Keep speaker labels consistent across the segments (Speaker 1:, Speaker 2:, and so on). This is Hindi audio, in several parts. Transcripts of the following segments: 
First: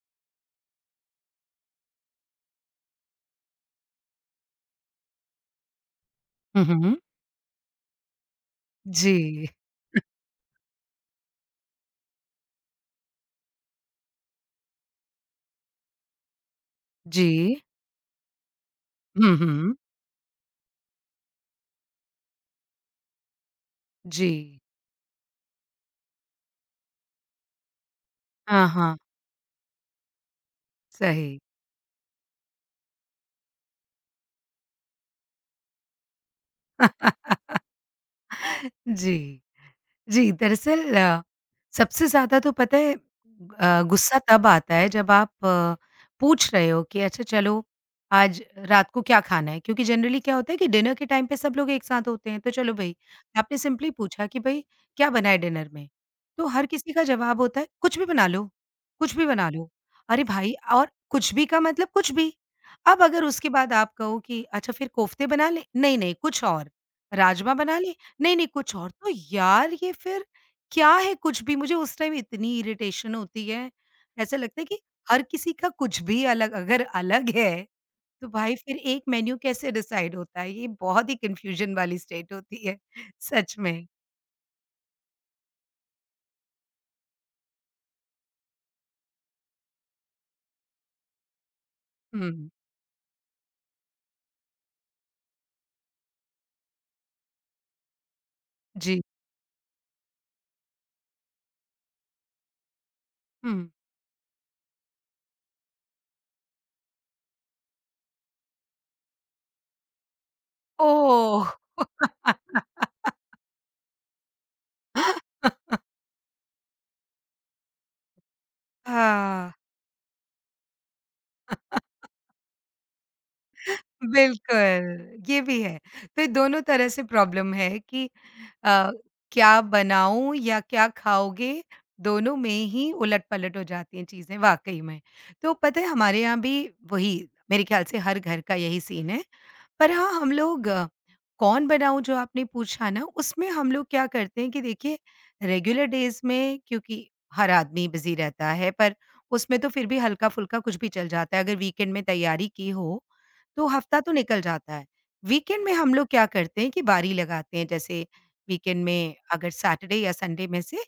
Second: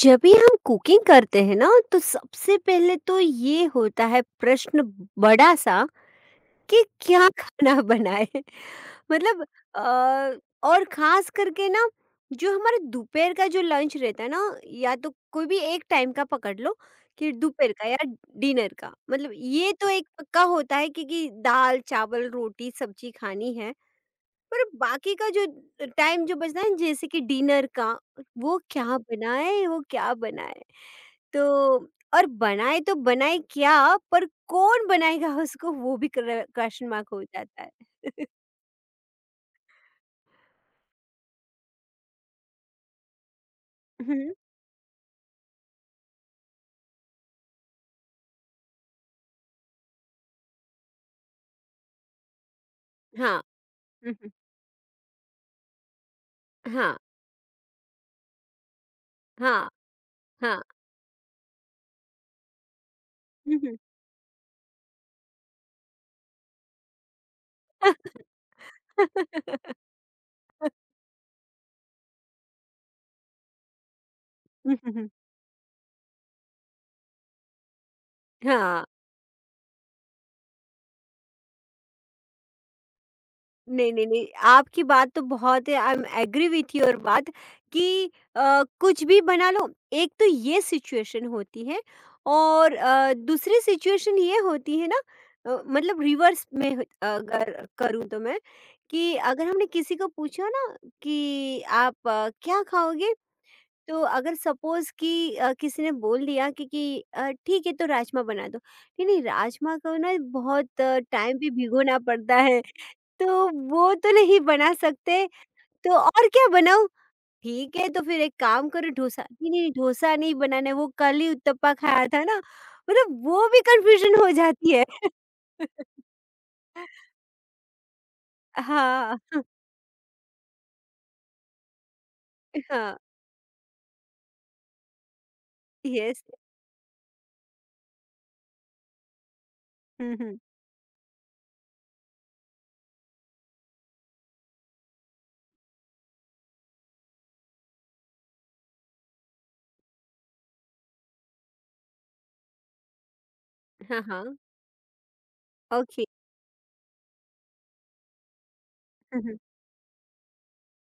Speaker 1: जब भी हम कुकिंग करते हैं ना तो सबसे पहले तो ये होता है प्रश्न बड़ा सा
Speaker 2: हुँ,
Speaker 1: कि
Speaker 2: हुँ।
Speaker 1: क्या खाना बनाए। मतलब
Speaker 2: जी,
Speaker 1: और खास करके ना जो हमारा दोपहर का जो लंच रहता है ना, या तो कोई भी एक टाइम का पकड़ लो
Speaker 2: जी।
Speaker 1: कि दोपहर का या डिनर का, मतलब
Speaker 2: हुँ,
Speaker 1: ये
Speaker 2: हुँ।
Speaker 1: तो एक पक्का होता है कि दाल चावल रोटी सब्जी खानी है।
Speaker 2: जी।
Speaker 1: पर बाकी का जो टाइम जो बचता है जैसे कि डिनर का, वो
Speaker 2: हाँ,
Speaker 1: क्या
Speaker 2: हाँ।
Speaker 1: बनाए वो क्या बनाए,
Speaker 2: सही।
Speaker 1: तो और बनाए तो बनाए क्या? पर कौन बनाएगा उसको वो भी क्वेश्चन मार्क हो जाता है।
Speaker 2: जी। जी, दरअसल सबसे ज़्यादा तो पता है गुस्सा
Speaker 1: हम्म।
Speaker 2: तब आता है जब आप पूछ रहे हो कि अच्छा चलो आज रात को क्या खाना है? क्योंकि जनरली क्या होता है कि डिनर के टाइम पे सब लोग एक साथ होते हैं, तो चलो भई
Speaker 1: हाँ।
Speaker 2: आपने सिंपली पूछा
Speaker 1: हम्म।
Speaker 2: कि भई क्या बना है डिनर में? तो हर किसी
Speaker 1: हाँ,
Speaker 2: का जवाब होता है कुछ भी बना लो, कुछ भी बना
Speaker 1: हाँ,
Speaker 2: लो। अरे भाई
Speaker 1: हाँ।
Speaker 2: और कुछ भी का मतलब कुछ भी। अब अगर उसके बाद
Speaker 1: हम्म।
Speaker 2: आप कहो कि अच्छा फिर कोफ्ते बना लें? नहीं, नहीं कुछ और। राजमा बना लें? नहीं, नहीं, कुछ और। तो यार ये फिर क्या है कुछ भी? मुझे उस टाइम इतनी इरिटेशन होती है, ऐसा लगता है कि
Speaker 1: हम्म।
Speaker 2: हर किसी का कुछ भी अलग अगर अलग है, तो भाई फिर
Speaker 1: हाँ।
Speaker 2: एक मेन्यू कैसे डिसाइड होता है? ये बहुत ही कन्फ्यूज़न वाली स्टेट होती है, सच में।
Speaker 1: नहीं, नहीं, नहीं, आपकी बात तो बहुत है, I am agree with your बात कि कुछ भी बना लो, एक तो ये सिचुएशन होती है।
Speaker 2: हुँ,
Speaker 1: और दूसरी सिचुएशन ये होती है ना, मतलब रिवर्स में ह अगर करूँ तो मैं,
Speaker 2: जी।
Speaker 1: कि अगर हमने किसी को पूछा ना कि आप क्या खाओगे?
Speaker 2: हुँ।
Speaker 1: तो अगर सपोज़ कि किसी ने बोल दिया कि ठीक है तो राजमा बना दो। नहीं, नहीं, राजमा को ना बहुत टाइम
Speaker 2: ओह!
Speaker 1: भी भिगोना पड़ता है। तो वो तो नहीं बना सकते, तो और क्या बनाऊँ? ठीक है, तो फिर एक काम करो, डोसा। नहीं,
Speaker 2: हाँ।
Speaker 1: नहीं, डोसा नहीं बनाना है, वो कल ही उत्तपम खाया था ना, मतलब वो भी कन्फ्यूज़न हो जाती है।
Speaker 2: बिल्कुल, ये भी है। तो ये दोनों तरह से प्रॉब्लम है कि अ,
Speaker 1: हाँ,
Speaker 2: क्या बनाऊँ या क्या खाओगे, दोनों में ही
Speaker 1: हाँ,
Speaker 2: उलट-पलट हो जाती हैं चीज़ें वाक़ई में। तो पता है हमारे
Speaker 1: यस।
Speaker 2: यहाँ भी वही मेरे ख़्याल से हर घर का यही सीन है पर हाँ,
Speaker 1: हुँ,
Speaker 2: हम
Speaker 1: हुँ।
Speaker 2: लोग कौन बनाऊँ जो आपने पूछा ना, उसमें हम लोग क्या करते हैं कि देखिए रेगुलर डेज़ में क्योंकि हर आदमी बिज़ी रहता है, पर उसमें तो फिर भी हल्का-फुल्का कुछ भी चल जाता है। अगर वीकेंड में तैयारी की हो, तो
Speaker 1: हाँ,
Speaker 2: हफ्ता तो
Speaker 1: हाँ,
Speaker 2: निकल जाता है। वीकेंड में हम
Speaker 1: ओके।
Speaker 2: लोग क्या करते हैं कि बारी लगाते हैं, जैसे वीकेंड में
Speaker 1: हुँ, हुँ,
Speaker 2: अगर सैटरडे या संडे में से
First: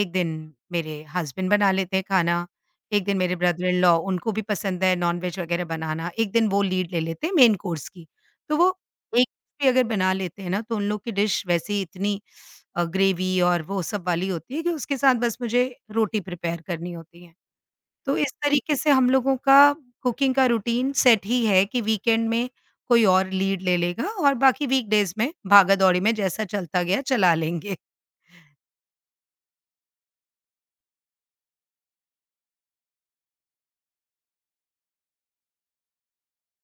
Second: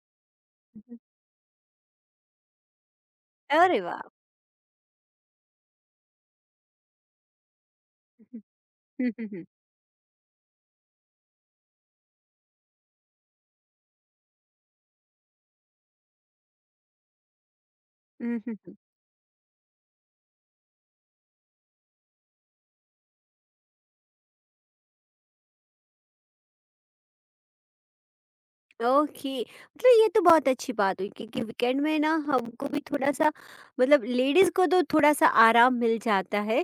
Speaker 2: एक दिन
Speaker 1: हुँ, हुँ।
Speaker 2: मेरे हस्बैंड बना लेते हैं खाना, एक दिन मेरे
Speaker 1: अरे
Speaker 2: ब्रदर-इन-लॉ
Speaker 1: वाह!
Speaker 2: उनको भी पसंद है नॉन-वेज वगैरह बनाना, एक दिन वो लीड ले लेते हैं मेन कोर्स की।
Speaker 1: हुँ,
Speaker 2: तो वो
Speaker 1: हुँ, हुँ,
Speaker 2: एक
Speaker 1: हुँ।
Speaker 2: भी अगर बना लेते हैं ना तो उन लोग की डिश वैसे ही इतनी ग्रेवी और वो सब वाली होती है कि उसके साथ बस मुझे रोटी प्रिपेयर करनी होती है। तो इस
Speaker 1: हुँ, हुँ,
Speaker 2: तरीके
Speaker 1: हुँ।
Speaker 2: से हम लोगों का कुकिंग का रूटीन सेट ही है कि वीकेंड में कोई और लीड ले लेगा और बाकी वीकडेज़ में भागा-दौड़ी में जैसा चलता गया चला लेंगे।
Speaker 1: ओके, मतलब ये तो बहुत अच्छी बात हुई क्योंकि वीकेंड में ना हमको भी थोड़ा सा, मतलब लेडीज को तो थोड़ा सा आराम मिल जाता है,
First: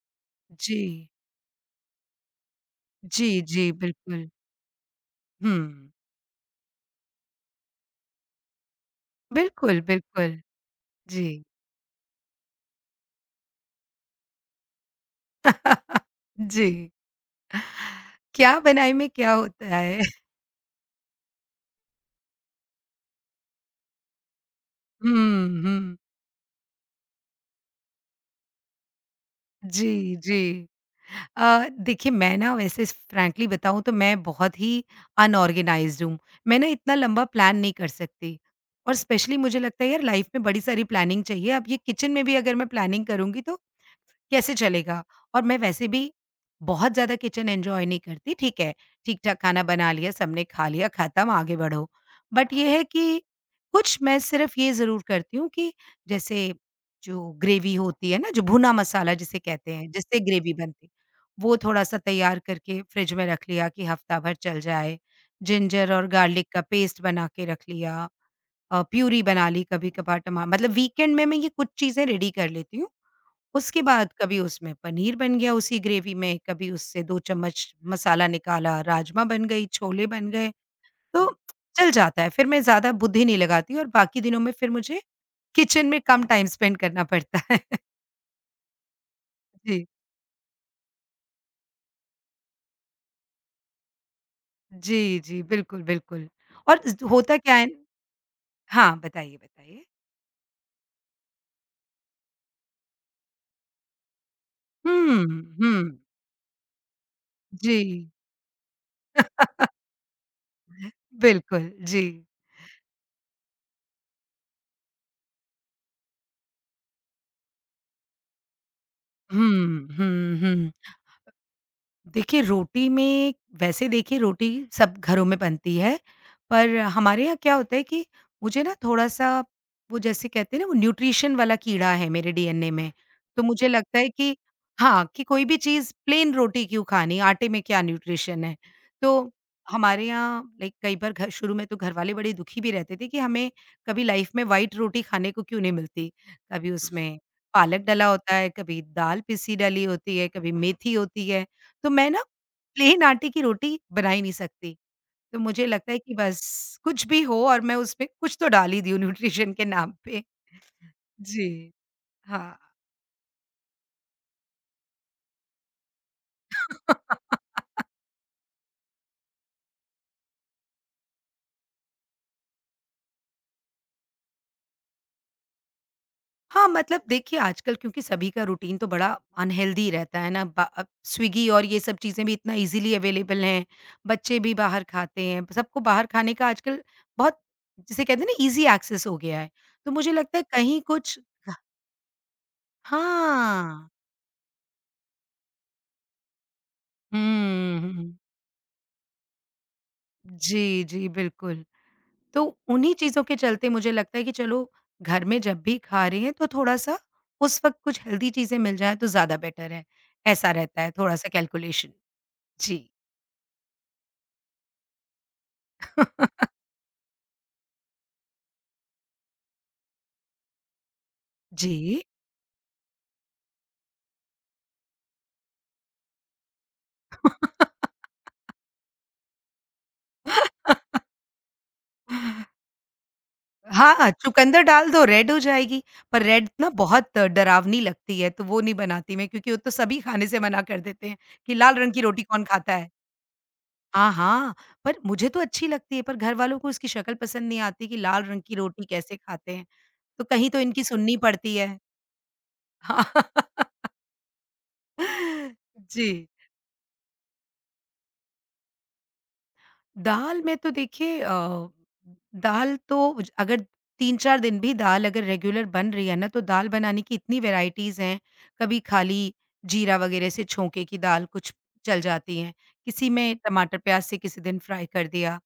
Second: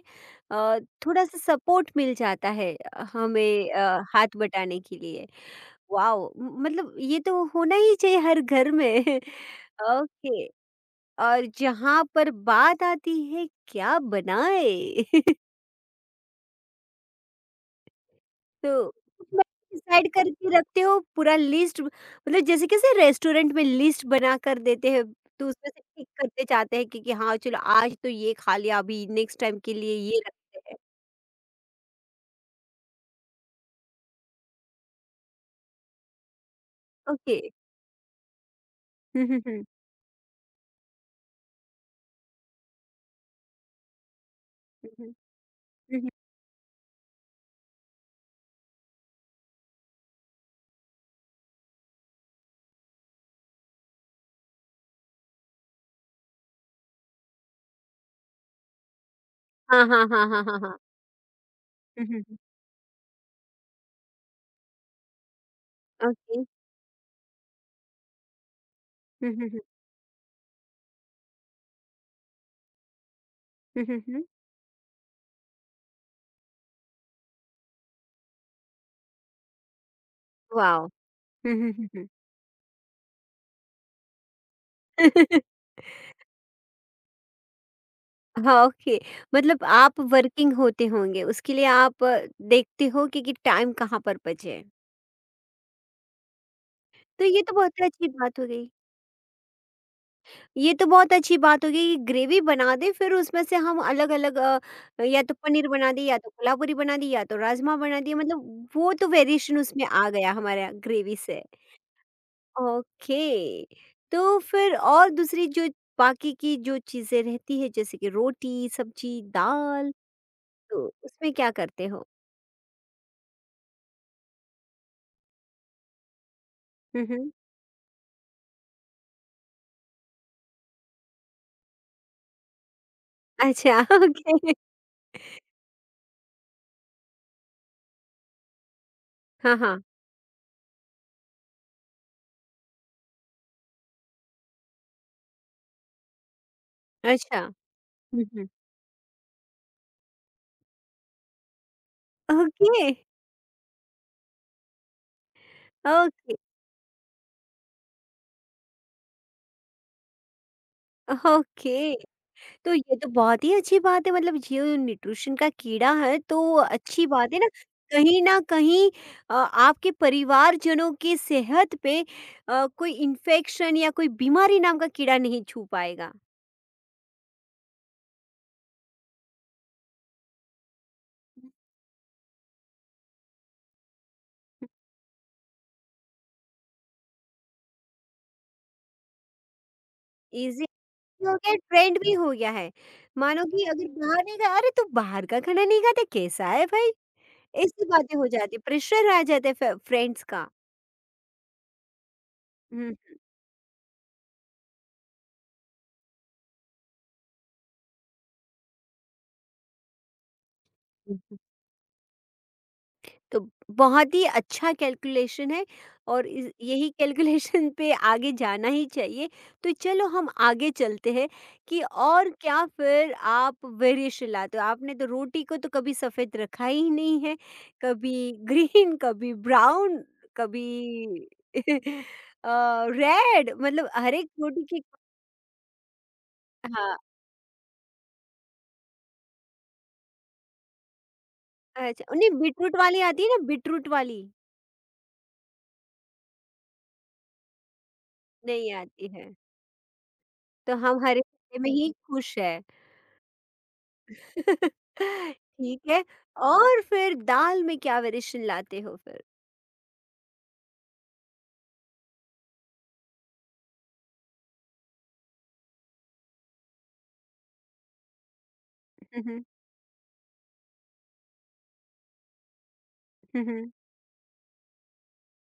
Speaker 1: अ,
Speaker 2: जी।
Speaker 1: थोड़ा सा सपोर्ट मिल जाता है
Speaker 2: जी,
Speaker 1: हमें
Speaker 2: जी, बिल्कुल।
Speaker 1: हाथ बटाने के लिए।
Speaker 2: हुँ।
Speaker 1: वाओ, मतलब ये तो होना ही चाहिए हर घर में।
Speaker 2: बिल्कुल, बिल्कुल।
Speaker 1: ओके।
Speaker 2: जी।
Speaker 1: और जहाँ पर बात आती है क्या बनाए,
Speaker 2: जी। क्या
Speaker 1: तो
Speaker 2: बनाई में क्या होता है?
Speaker 1: डिसाइड करके रखते हो पूरा लिस्ट, मतलब जैसे कैसे रेस्टोरेंट में लिस्ट बना कर देते हैं,
Speaker 2: हुँ,
Speaker 1: तो उसमें से
Speaker 2: हुँ।
Speaker 1: टिक करते जाते हैं कि हाँ चलो आज तो ये खा लिया, अभी नेक्स्ट टाइम के लिए
Speaker 2: जी,
Speaker 1: ये रखते
Speaker 2: जी।
Speaker 1: हैं।
Speaker 2: देखिए मैं ना वैसे फ्रैंकली बताऊँ तो मैं बहुत ही अनऑर्गेनाइज़्ड हूँ। मैं ना इतना लंबा
Speaker 1: ओके।
Speaker 2: प्लान नहीं कर सकती और स्पेशली मुझे
Speaker 1: हम्म।
Speaker 2: लगता है यार लाइफ़ में बड़ी सारी प्लानिंग चाहिए। अब ये किचन में भी अगर मैं प्लानिंग करूँगी तो कैसे चलेगा?
Speaker 1: हम्म, हम्म,
Speaker 2: और मैं वैसे
Speaker 1: हम्म।
Speaker 2: भी बहुत ज़्यादा किचन एन्जॉय नहीं करती, ठीक है, ठीक-ठाक खाना बना लिया, सबने खा लिया, ख़त्म, आगे बढ़ो। बट ये है कि कुछ मैं सिर्फ़ ये ज़रूर करती हूँ कि जैसे जो ग्रेवी होती है ना, जो भुना मसाला जिसे कहते
Speaker 1: हाँ
Speaker 2: हैं,
Speaker 1: हाँ
Speaker 2: जिससे
Speaker 1: हाँ हाँ
Speaker 2: ग्रेवी
Speaker 1: हाँ हाँ।
Speaker 2: बनती है, वो थोड़ा-सा
Speaker 1: हम्म, हम्म, हम्म।
Speaker 2: तैयार करके फ्रिज में रख लिया कि हफ़्ता भर चल जाए। जिंजर और
Speaker 1: ओके।
Speaker 2: गार्लिक का पेस्ट बना के रख लिया प्यूरी बना
Speaker 1: हम्म।
Speaker 2: ली कभी-कभार टमा मतलब वीकेंड में मैं ये कुछ चीज़ें रेडी कर लेती हूँ। उसके
Speaker 1: हम्म हम्म,
Speaker 2: बाद
Speaker 1: हम्म।
Speaker 2: कभी उसमें पनीर बन गया उसी ग्रेवी में, कभी उससे 2 चम्मच मसाला निकाला, राजमा बन गई, छोले बन गए,
Speaker 1: वाओ।
Speaker 2: तो
Speaker 1: हम्म हम्म हम्म
Speaker 2: चल
Speaker 1: हम्म।
Speaker 2: जाता है। फिर मैं ज़्यादा बुद्धि नहीं लगाती और बाकी दिनों में फिर मुझे किचन में कम टाइम स्पेंड करना पड़ता है।
Speaker 1: हाँ, ओके। मतलब
Speaker 2: जी।
Speaker 1: आप वर्किंग होते होंगे, उसके लिए आप देखते हो कि टाइम कहाँ पर बचे।
Speaker 2: जी, जी, बिल्कुल, बिल्कुल और ज
Speaker 1: तो
Speaker 2: होता
Speaker 1: ये तो
Speaker 2: क्या है
Speaker 1: बहुत अच्छी बात हो गई,
Speaker 2: हाँ, बताइए, बताइए।
Speaker 1: ये तो बहुत अच्छी बात होगी कि ग्रेवी बना दें, फिर उसमें से हम अलग-अलग या तो
Speaker 2: हुँ,
Speaker 1: पनीर बना
Speaker 2: हुँ,
Speaker 1: दें, या तो कोल्हापुरी बना दें, या तो राजमा
Speaker 2: जी।
Speaker 1: बना दिए, मतलब वो तो वेरिएशन उसमें आ गया हमारा ग्रेवी से।
Speaker 2: बिल्कुल, जी।
Speaker 1: ओके, तो फिर और दूसरी जो बाकी की जो चीज़ें रहती है जैसे कि रोटी, सब्जी,
Speaker 2: हुँ,
Speaker 1: दाल,
Speaker 2: हुँ, हुँ।
Speaker 1: तो उसमें क्या करते हो?
Speaker 2: देखिए, रोटी में वैसे देखिए रोटी सब घरों में बनती है, पर
Speaker 1: हुँ,
Speaker 2: हमारे
Speaker 1: हुँ।
Speaker 2: यहाँ क्या होता है कि मुझे ना थोड़ा-सा वो जैसे कहते हैं ना वो न्यूट्रिशन वाला कीड़ा है मेरे डीएनए में, तो मुझे
Speaker 1: अच्छा।
Speaker 2: लगता है कि
Speaker 1: ओके।
Speaker 2: हाँ, कि कोई भी चीज़ प्लेन रोटी क्यों खानी, आटे में क्या न्यूट्रिशन है। तो
Speaker 1: हाँ, हाँ।
Speaker 2: हमारे यहाँ लाइक कई बार घर शुरू में तो घरवाले बड़े दुखी भी रहते थे कि हमें कभी लाइफ़ में व्हाइट रोटी खाने को क्यों नहीं मिलती। कभी उसमें
Speaker 1: अच्छा।
Speaker 2: पालक डला
Speaker 1: हुँ,
Speaker 2: होता
Speaker 1: हुँ।
Speaker 2: है, कभी दाल पिसी डली होती है, कभी मेथी होती है। तो मैं ना
Speaker 1: ओके,
Speaker 2: प्लेन आटे की रोटी बना ही नहीं सकती। तो मुझे लगता है कि
Speaker 1: ओके,
Speaker 2: बस कुछ भी हो और मैं उसमें कुछ तो डाल ही दूँ न्यूट्रिशन के नाम पे। जी।
Speaker 1: ओके।
Speaker 2: हाँ।
Speaker 1: तो ये तो बहुत ही अच्छी बात है, मतलब ये न्यूट्रिशन का कीड़ा है तो अच्छी बात है ना, कहीं ना कहीं आपके परिवारजनों की सेहत पे कोई इन्फेक्शन या कोई बीमारी नाम का कीड़ा नहीं छू पाएगा।
Speaker 2: हाँ, मतलब देखिए आजकल क्योंकि सभी का रूटीन तो बड़ा अनहेल्दी रहता है ना ब अब स्विगी और ये सब चीज़ें भी इतना ईज़िली अवेलेबल हैं, बच्चे भी बाहर खाते हैं, सबको बाहर खाने का आजकल बहुत जिसे कहते हैं ना ईज़ी एक्सेस हो गया है। तो मुझे लगता है
Speaker 1: इजी
Speaker 2: कहीं कुछ
Speaker 1: हो गया, ट्रेंड भी हो गया है, मानो कि अगर
Speaker 2: हाँ।
Speaker 1: बाहर नहीं खा, अरे तू बाहर का खाना नहीं खाते कैसा है भाई, ऐसी
Speaker 2: हुँ।
Speaker 1: बातें हो जाती, प्रेशर आ जाता है फ्रेंड्स का।
Speaker 2: जी, जी, बिल्कुल। तो उन्हीं चीज़ों के चलते मुझे लगता है कि चलो घर में जब भी खा रहे हैं तो थोड़ा-सा उस वक़्त कुछ हेल्दी चीज़ें मिल जाएँ तो ज़्यादा बेटर है। ऐसा रहता है थोड़ा-सा
Speaker 1: हम्म।
Speaker 2: कैलकुलेशन। जी।
Speaker 1: तो बहुत ही अच्छा कैलकुलेशन है, और यही कैलकुलेशन पे आगे जाना ही चाहिए। तो चलो हम आगे चलते हैं कि
Speaker 2: जी।
Speaker 1: और क्या फिर आप वेरिएशन लाते हो, आपने तो रोटी को तो कभी सफ़ेद रखा ही नहीं है, कभी ग्रीन, कभी ब्राउन, कभी रेड, मतलब
Speaker 2: हाँ,
Speaker 1: हर एक रोटी
Speaker 2: चुकंदर
Speaker 1: की।
Speaker 2: डाल दो रेड हो जाएगी, पर रेड ना
Speaker 1: हाँ।
Speaker 2: बहुत डरावनी लगती है तो वो नहीं बनाती मैं क्योंकि वो तो सभी खाने से मना कर देते हैं कि लाल रंग की
Speaker 1: अच्छा,
Speaker 2: रोटी
Speaker 1: नहीं
Speaker 2: कौन
Speaker 1: बीटरूट
Speaker 2: खाता है।
Speaker 1: वाली आती है ना, बीटरूट
Speaker 2: हाँ,
Speaker 1: वाली
Speaker 2: हाँ, पर मुझे तो अच्छी लगती है पर घरवालों को उसकी शक्ल पसंद नहीं आती कि लाल रंग की
Speaker 1: नहीं
Speaker 2: रोटी
Speaker 1: आती
Speaker 2: कैसे
Speaker 1: है,
Speaker 2: खाते हैं, तो कहीं तो
Speaker 1: तो
Speaker 2: इनकी
Speaker 1: हम
Speaker 2: सुननी
Speaker 1: हरे
Speaker 2: पड़ती
Speaker 1: में
Speaker 2: है।
Speaker 1: ही खुश है। ठीक है।
Speaker 2: जी,
Speaker 1: और फिर दाल में क्या वेरिएशन लाते हो फिर?
Speaker 2: दाल में तो देखिए दाल तो ज अगर तीन-चार दिन भी दाल अगर रेगुलर बन रही है ना, तो दाल बनाने की इतनी वैराइटीज़ हैं, कभी
Speaker 1: हुँ,
Speaker 2: खाली
Speaker 1: हुँ।
Speaker 2: जीरा वगैरह से छोंके की दाल कुछ चल जाती है, किसी में
Speaker 1: हुँ, हुँ।
Speaker 2: टमाटर-प्याज़ से किसी दिन फ्राई कर दिया।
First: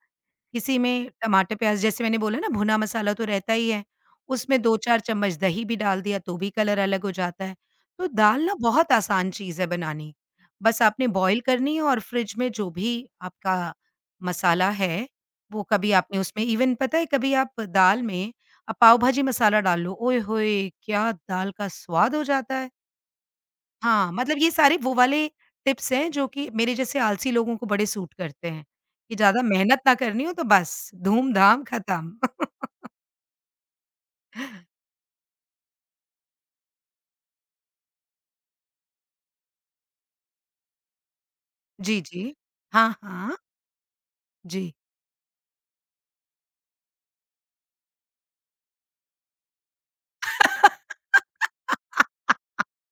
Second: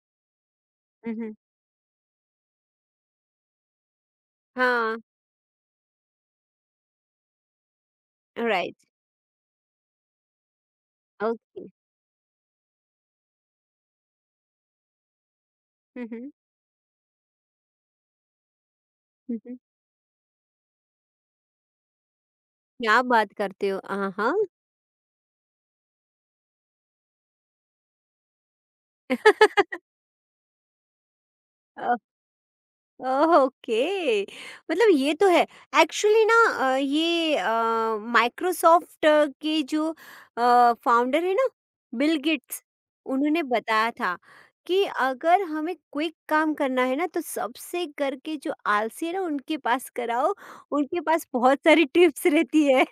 Speaker 2: किसी में
Speaker 1: हुँ, हुँ।
Speaker 2: टमाटर प्याज़ जैसे मैंने बोला ना भुना मसाला तो रहता ही है, उसमें
Speaker 1: हाँ,
Speaker 2: दो-चार चम्मच दही भी डाल दिया तो भी कलर अलग हो जाता है। तो दाल ना
Speaker 1: राइट।
Speaker 2: बहुत आसान चीज़ है बनानी, बस आपने बॉयल
Speaker 1: ओके।
Speaker 2: करनी है और फ्रिज में जो भी आपका मसाला है, वो कभी
Speaker 1: हुँ,
Speaker 2: आपने
Speaker 1: हुँ।
Speaker 2: उसमें इवन पता है कभी आप दाल में पाव भाजी
Speaker 1: हुँ, हुँ।
Speaker 2: मसाला डाल लो, ओए होए! क्या दाल का स्वाद हो जाता है।
Speaker 1: क्या बात करते हो? हाँ,
Speaker 2: हाँ,
Speaker 1: हाँ।
Speaker 2: मतलब ये सारे वो वाले टिप्स हैं जो कि मेरे जैसे आलसी लोगों को बड़े सूट करते हैं, कि ज़्यादा मेहनत ना करनी हो तो बस धूम-धाम खत्म।
Speaker 1: ओके। मतलब ये तो है, एक्चुअली ना ये माइक्रोसॉफ्ट के जो फाउंडर है ना,
Speaker 2: जी,
Speaker 1: बिल
Speaker 2: जी।
Speaker 1: गेट्स,
Speaker 2: हाँ, हाँ।
Speaker 1: उन्होंने बताया था
Speaker 2: जी।
Speaker 1: कि अगर हमें क्विक काम करना है ना, तो सबसे करके जो आलसी है ना उनके पास कराओ, उनके पास बहुत सारी टिप्स रहती है।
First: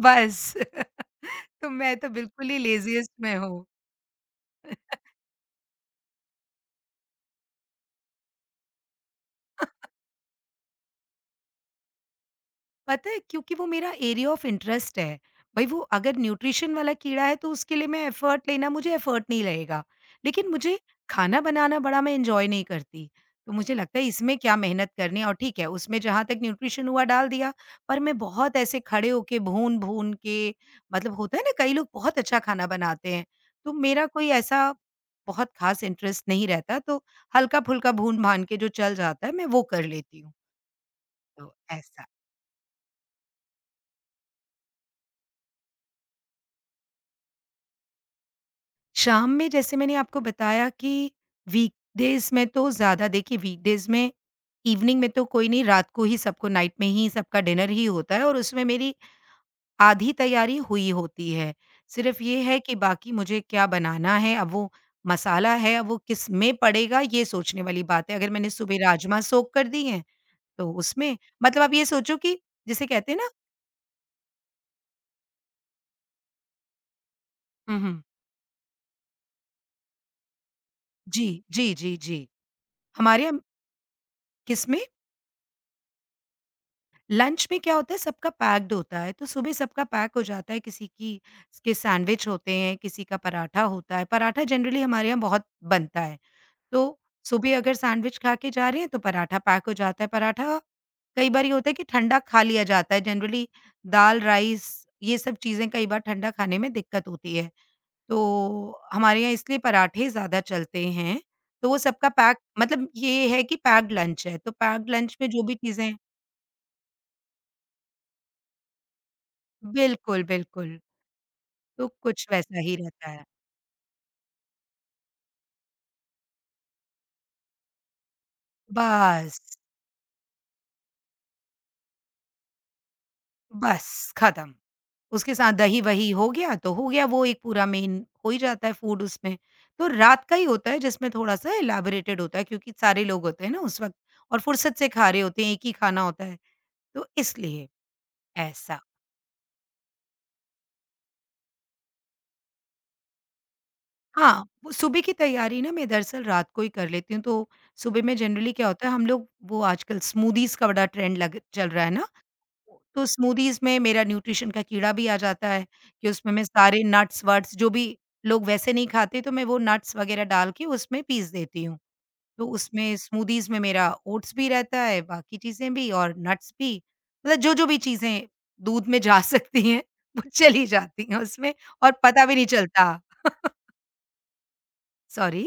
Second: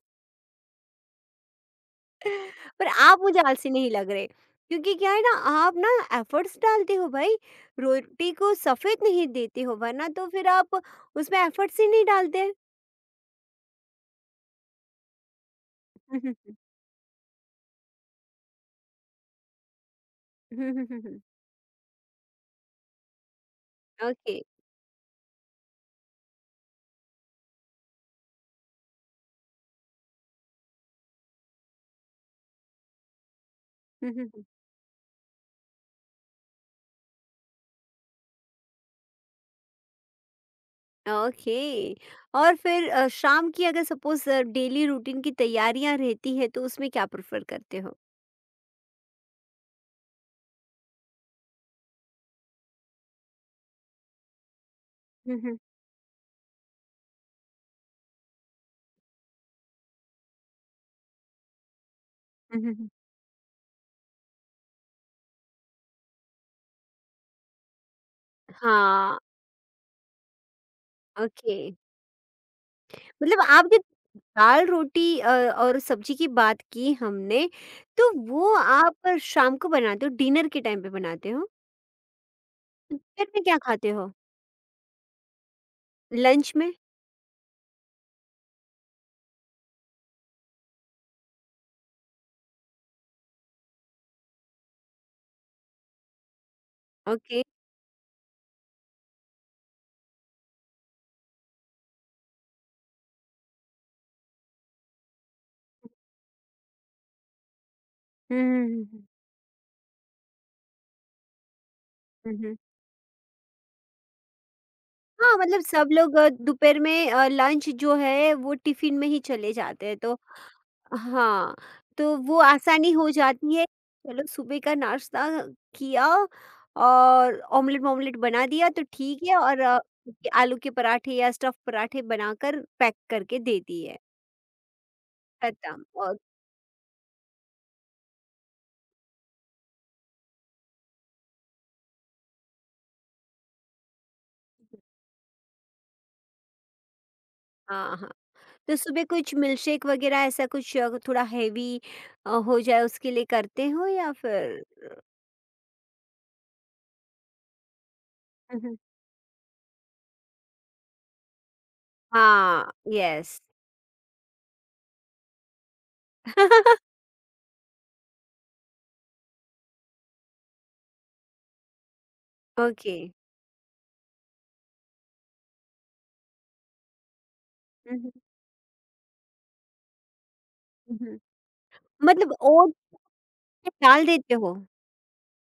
Speaker 2: बस तो मैं तो बिल्कुल ही
Speaker 1: पर
Speaker 2: लेज़ीएस्ट
Speaker 1: आप
Speaker 2: में
Speaker 1: मुझे
Speaker 2: हूँ।
Speaker 1: आलसी नहीं लग रहे, क्योंकि क्या है ना, आप ना एफर्ट्स डालते हो भाई, रोटी को सफ़ेद नहीं देते हो, वरना तो फिर आप उसमें एफर्ट्स ही नहीं डालते।
Speaker 2: पता है क्योंकि वो मेरा एरिया ऑफ इंटरेस्ट है। भई वो अगर न्यूट्रिशन वाला कीड़ा है तो उसके लिए मैं एफर्ट लेना मुझे एफर्ट नहीं लगेगा। लेकिन मुझे खाना बनाना बड़ा मैं एन्जॉय नहीं करती। तो मुझे लगता है
Speaker 1: ओके।
Speaker 2: इसमें क्या मेहनत करनी है और ठीक है उसमें जहाँ तक न्यूट्रिशन हुआ डाल दिया, पर मैं बहुत ऐसे खड़े होके भून-भून के मतलब होता है ना कई लोग बहुत अच्छा खाना बनाते हैं। तो मेरा कोई ऐसा बहुत ख़ास इंटरेस्ट नहीं रहता तो हल्का-फुल्का भून-भान के जो चल जाता है मैं वो कर लेती हूँ। तो
Speaker 1: ओके।
Speaker 2: ऐसा।
Speaker 1: और फिर शाम की अगर सपोज़ डेली रूटीन की तैयारियाँ रहती है तो उसमें क्या प्रेफ़र करते हो?
Speaker 2: शाम में जैसे मैंने आपको बताया कि वीकडेज़ में तो ज़्यादा देखिए वीकडेज़ में इवनिंग में तो कोई नहीं, रात को ही सबको नाइट में ही सबका डिनर ही होता है और उसमें मेरी आधी तैयारी हुई होती है। सिर्फ़ ये है कि बाकी मुझे क्या बनाना है, अब वो मसाला है, अब वो किस में पड़ेगा ये सोचने वाली बात है। अगर मैंने सुबह
Speaker 1: हाँ,
Speaker 2: राजमा सोक कर दिए, तो उसमें
Speaker 1: ओके।
Speaker 2: मतलब आप ये सोचो कि जिसे कहते हैं ना
Speaker 1: मतलब आप जो दाल रोटी और सब्जी की बात की हमने,
Speaker 2: हुँ, हुँ।
Speaker 1: तो वो आप शाम को बनाते हो, डिनर के टाइम पे
Speaker 2: जी,
Speaker 1: बनाते हो?
Speaker 2: जी, जी, जी। हमारे
Speaker 1: दोपहर
Speaker 2: यहाँ
Speaker 1: में क्या खाते हो?
Speaker 2: किसमें?
Speaker 1: लंच में?
Speaker 2: लंच में क्या होता है सबका पैक्ड होता है, तो सुबह सबका पैक हो जाता है, किसी की के सैंडविच होते हैं, किसी का पराठा होता है, पराठा जनरली हमारे यहाँ बहुत बनता है। तो
Speaker 1: ओके।
Speaker 2: सुबह अगर सैंडविच खा के जा रहे हैं, तो पराठा पैक हो जाता है, पराठा कई बार ये होता है कि ठंडा खा लिया जाता है, जनरली दाल, राइस ये सब चीज़ें कई बार ठंडा खाने में दिक्कत होती है।
Speaker 1: हुँ, हुँ,
Speaker 2: तो
Speaker 1: हुँ, हुँ।
Speaker 2: हमारे यहाँ इसलिए पराठे ज़्यादा चलते हैं, तो वो सबका
Speaker 1: हुँ,
Speaker 2: पैक
Speaker 1: हुँ।
Speaker 2: मतलब ये है कि पैक्ड लंच है, तो पैक्ड लंच में
Speaker 1: हाँ,
Speaker 2: जो भी
Speaker 1: मतलब सब
Speaker 2: चीज़ें
Speaker 1: लोग दोपहर में लंच जो है वो टिफ़िन में ही चले जाते हैं तो।
Speaker 2: बिल्कुल, बिल्कुल।
Speaker 1: हाँ,
Speaker 2: तो
Speaker 1: तो
Speaker 2: कुछ
Speaker 1: वो
Speaker 2: वैसा ही
Speaker 1: आसानी हो
Speaker 2: रहता है।
Speaker 1: जाती है। चलो सुबह का नाश्ता किया और ऑमलेट-वॉमलेट बना दिया तो ठीक है,
Speaker 2: बस,
Speaker 1: और आलू के पराठे या स्टफ़ पराठे बनाकर पैक करके दे दिए,
Speaker 2: बस खत्म। उसके साथ
Speaker 1: खत्म।
Speaker 2: दही-वही
Speaker 1: और
Speaker 2: हो गया तो हो गया वो एक पूरा मेन हो ही जाता है फूड उसमें। तो रात का ही होता है जिसमें थोड़ा-सा एलाबोरेटेड होता है क्योंकि सारे लोग होते हैं ना उस वक़्त और फुर्सत से खा रहे होते हैं, एक ही खाना होता है, तो इसलिए
Speaker 1: हाँ, हाँ। तो
Speaker 2: ऐसा।
Speaker 1: सुबह कुछ मिल्कशेक वगैरह ऐसा कुछ थोड़ा हेवी हो जाए उसके लिए करते हो या
Speaker 2: हाँ, वो
Speaker 1: फिर?
Speaker 2: सुबह की तैयारी ना मैं दरअसल रात को ही कर लेती हूँ तो सुबह में जनरली
Speaker 1: हुँ,
Speaker 2: क्या
Speaker 1: हुँ।
Speaker 2: होता है हम लोग वो आजकल स्मूदीज़ का बड़ा ट्रेंड लग चल रहा है ना?
Speaker 1: हाँ,
Speaker 2: तो
Speaker 1: यस।
Speaker 2: स्मूदीज़ में मेरा न्यूट्रिशन का कीड़ा भी आ जाता है कि उसमें मैं सारे नट्स-वट्स जो भी लोग वैसे नहीं खाते तो मैं वो नट्स वगैरह डाल के उसमें पीस देती हूँ। तो
Speaker 1: ओके।
Speaker 2: उसमें स्मूदीज़ में मेरा ओट्स भी रहता है, बाकी चीज़ें भी और नट्स भी। मतलब जो-जो भी
Speaker 1: हुँ, हुँ,
Speaker 2: चीज़ें दूध में जा सकती हैं वो चली
Speaker 1: हुँ,
Speaker 2: जाती
Speaker 1: हुँ।
Speaker 2: हैं उसमें और पता
Speaker 1: मतलब
Speaker 2: भी नहीं
Speaker 1: ओट्स
Speaker 2: चलता।
Speaker 1: में डाल देते हो?
Speaker 2: सॉरी?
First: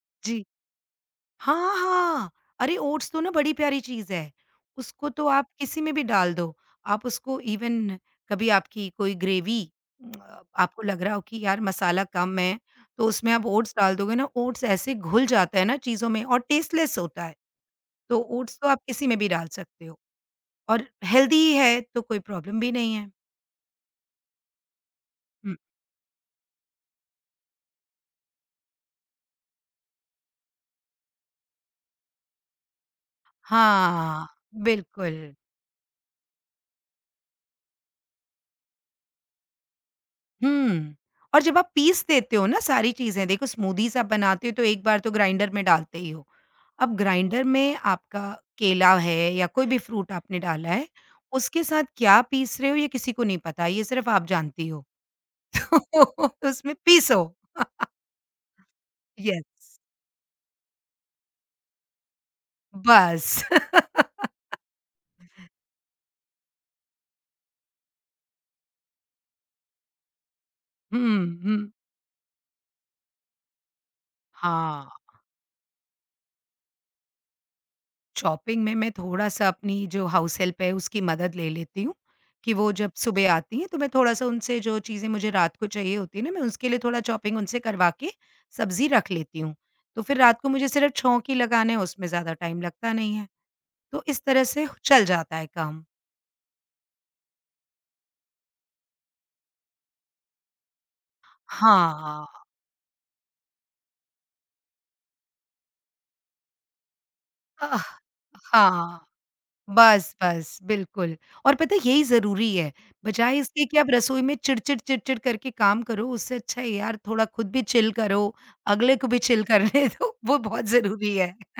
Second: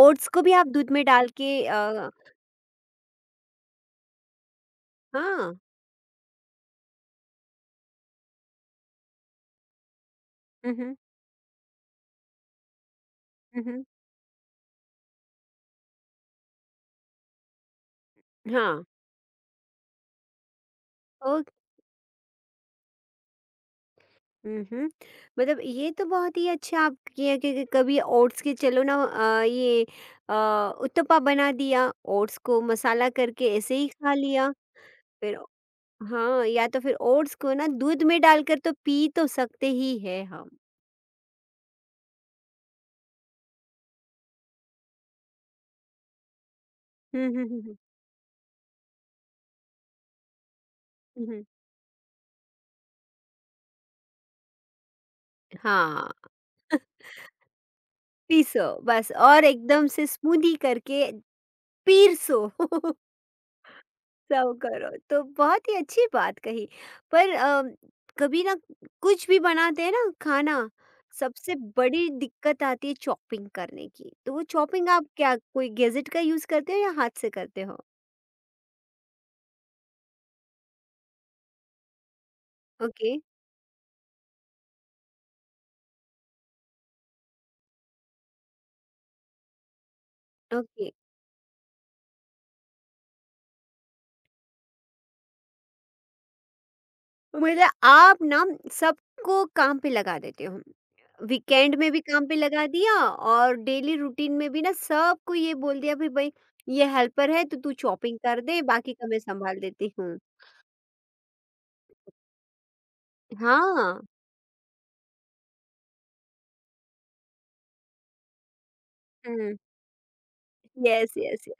Speaker 1: ओट्स को
Speaker 2: जी।
Speaker 1: भी आप दूध में डाल के
Speaker 2: हाँ, हाँ। अरे ओट्स तो ना बड़ी प्यारी चीज़ है। उसको तो आप
Speaker 1: हाँ।
Speaker 2: किसी में भी डाल दो। आप उसको इवन कभी आपकी कोई ग्रेवी
Speaker 1: हुँ,
Speaker 2: आपको
Speaker 1: हुँ,
Speaker 2: लग रहा हो कि यार मसाला कम है, तो उसमें आप
Speaker 1: हुँ,
Speaker 2: ओट्स
Speaker 1: हुँ।
Speaker 2: डाल दोगे ना, ओट्स ऐसे घुल जाता है ना चीज़ों में और टेस्टलेस होता है। तो ओट्स तो आप
Speaker 1: हाँ,
Speaker 2: किसी में भी डाल सकते हो और
Speaker 1: ओ,
Speaker 2: हेल्दी है तो कोई प्रॉब्लम भी नहीं है।
Speaker 1: हुँ, हुँ।
Speaker 2: हुँ।
Speaker 1: मतलब ये तो बहुत ही अच्छा आप किया, क्योंकि कभी ओट्स के चलो ना ये अ, उत्तपम बना दिया, ओट्स को मसाला करके ऐसे ही खा
Speaker 2: हाँ,
Speaker 1: लिया,
Speaker 2: बिल्कुल।
Speaker 1: फिर हाँ, या तो फिर ओट्स को ना दूध में डालकर तो पी तो सकते ही हैं हम।
Speaker 2: हुँ। और जब आप पीस देते हो ना सारी चीज़ें, देखो स्मूदीज़ आप बनाते हो तो एक बार तो ग्राइंडर में डालते ही हो। अब
Speaker 1: हुँ,
Speaker 2: ग्राइंडर
Speaker 1: हुँ, हुँ,
Speaker 2: में
Speaker 1: हुँ।
Speaker 2: आपका केला है या कोई भी फ्रूट आपने डाला है,
Speaker 1: हुँ, हुँ।
Speaker 2: उसके साथ क्या पीस रहे हो ये किसी को नहीं पता, ये सिर्फ़ आप जानती हो।
Speaker 1: हाँ,
Speaker 2: तो उसमें पीसो।
Speaker 1: पीसो बस, और
Speaker 2: येस,
Speaker 1: एकदम से स्मूदी करके पीरसो।
Speaker 2: बस।
Speaker 1: सर्व करो, तो बहुत ही अच्छी बात कही। पर कभी ना कुछ भी बनाते हैं ना खाना,
Speaker 2: हुँ,
Speaker 1: सबसे
Speaker 2: हुँ।
Speaker 1: बड़ी दिक्कत आती है चॉपिंग करने की, तो वो चॉपिंग
Speaker 2: हाँ।
Speaker 1: आप क्या कोई गैजेट का यूज करते हो या हाथ से करते हो?
Speaker 2: शॉपिंग में मैं थोड़ा-सा अपनी जो हाउस हेल्प है उसकी मदद ले लेती हूँ, कि वो जब
Speaker 1: ओके।
Speaker 2: सुबह आती हैं तो मैं थोड़ा-सा उनसे जो चीज़ें मुझे रात को चाहिए होती है ना मैं उसके लिए थोड़ा शॉपिंग उनसे करवा के सब्ज़ी रख लेती हूँ। तो फिर रात को मुझे
Speaker 1: ओके।
Speaker 2: सिर्फ़ छौंके लगाने हैं उसमें ज़्यादा टाइम लगता नहीं है। तो इस तरह से चल जाता है काम।
Speaker 1: मतलब आप ना सबको काम पे लगा देते हो, वीकेंड में भी काम
Speaker 2: हाँ।
Speaker 1: पे लगा दिया, और डेली रूटीन में भी ना सबको ये बोल दिया भाई भाई ये हेल्पर है तो तू
Speaker 2: अह,
Speaker 1: चॉपिंग कर दे, बाकी
Speaker 2: हाँ।
Speaker 1: का मैं संभाल देती
Speaker 2: बस,
Speaker 1: हूँ।
Speaker 2: बस, बिल्कुल और पता है यही ज़रूरी है, बजाए इसके कि आप
Speaker 1: हाँ।
Speaker 2: रसोई में चिड़चिड़-चिड़चिड़ करके काम करो, उससे अच्छा है यार थोड़ा खुद भी चिल करो, अगले को भी चिल करने दो, वो बहुत
Speaker 1: Yes,
Speaker 2: ज़रूरी है।
Speaker 1: yes, yes.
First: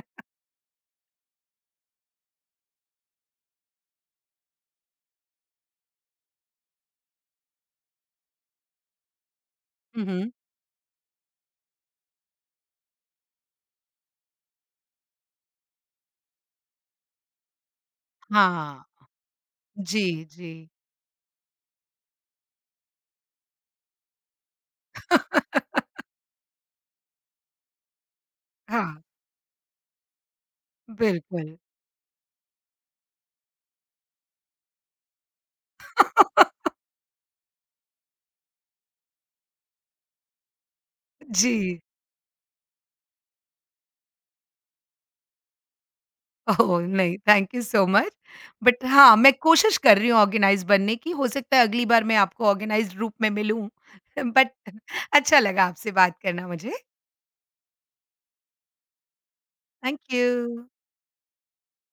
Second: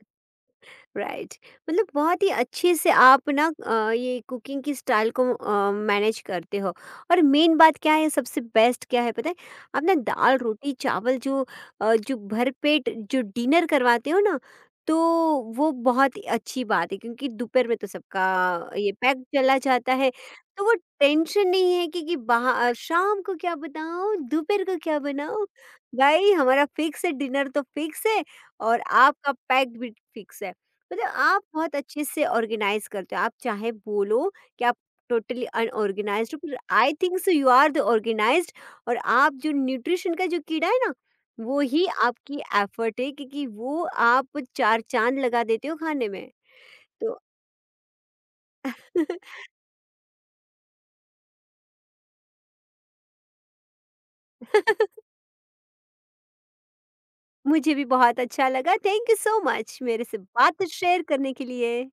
Speaker 1: राइट। मतलब बहुत ही अच्छे से आप ना ये कुकिंग की स्टाइल को मैनेज करते हो। और मेन बात क्या है, सबसे बेस्ट क्या है पता है, आप ना
Speaker 2: हुँ, हुँ।
Speaker 1: दाल रोटी चावल जो जो भरपेट जो डिनर करवाते हो ना, तो वो बहुत ही अच्छी बात है, क्योंकि दोपहर में तो सबका
Speaker 2: हाँ,
Speaker 1: ये पैक चला जाता है,
Speaker 2: जी, जी।
Speaker 1: तो वो टेंशन नहीं है कि बाहर शाम को क्या बनाओ दोपहर को क्या बनाओ, भाई हमारा फिक्स है, डिनर तो फिक्स है, और
Speaker 2: हाँ,
Speaker 1: आपका पैक भी फिक्स है। मतलब आप
Speaker 2: बिल्कुल।
Speaker 1: बहुत अच्छे से ऑर्गेनाइज करते हो, आप चाहे बोलो कि आप टोटली अनऑर्गेनाइज्ड हो, पर I think so you are the organised. और आप जो न्यूट्रिशन का जो कीड़ा है ना, वो
Speaker 2: जी,
Speaker 1: ही आपकी एफर्ट है, क्योंकि वो आप चार चांद लगा देते हो खाने में।
Speaker 2: ओह! नहीं,
Speaker 1: तो
Speaker 2: thank you so much but हाँ, मैं कोशिश कर रही हूँ ऑर्गेनाइज़ बनने की, हो सकता है अगली बार मैं आपको ऑर्गेनाइज़्ड रूप में मिलूँ, बट अच्छा लगा आपसे बात करना मुझे,
Speaker 1: मुझे भी बहुत अच्छा लगा, thank you so much
Speaker 2: thank
Speaker 1: मेरे से
Speaker 2: यू।
Speaker 1: बात शेयर करने के लिए।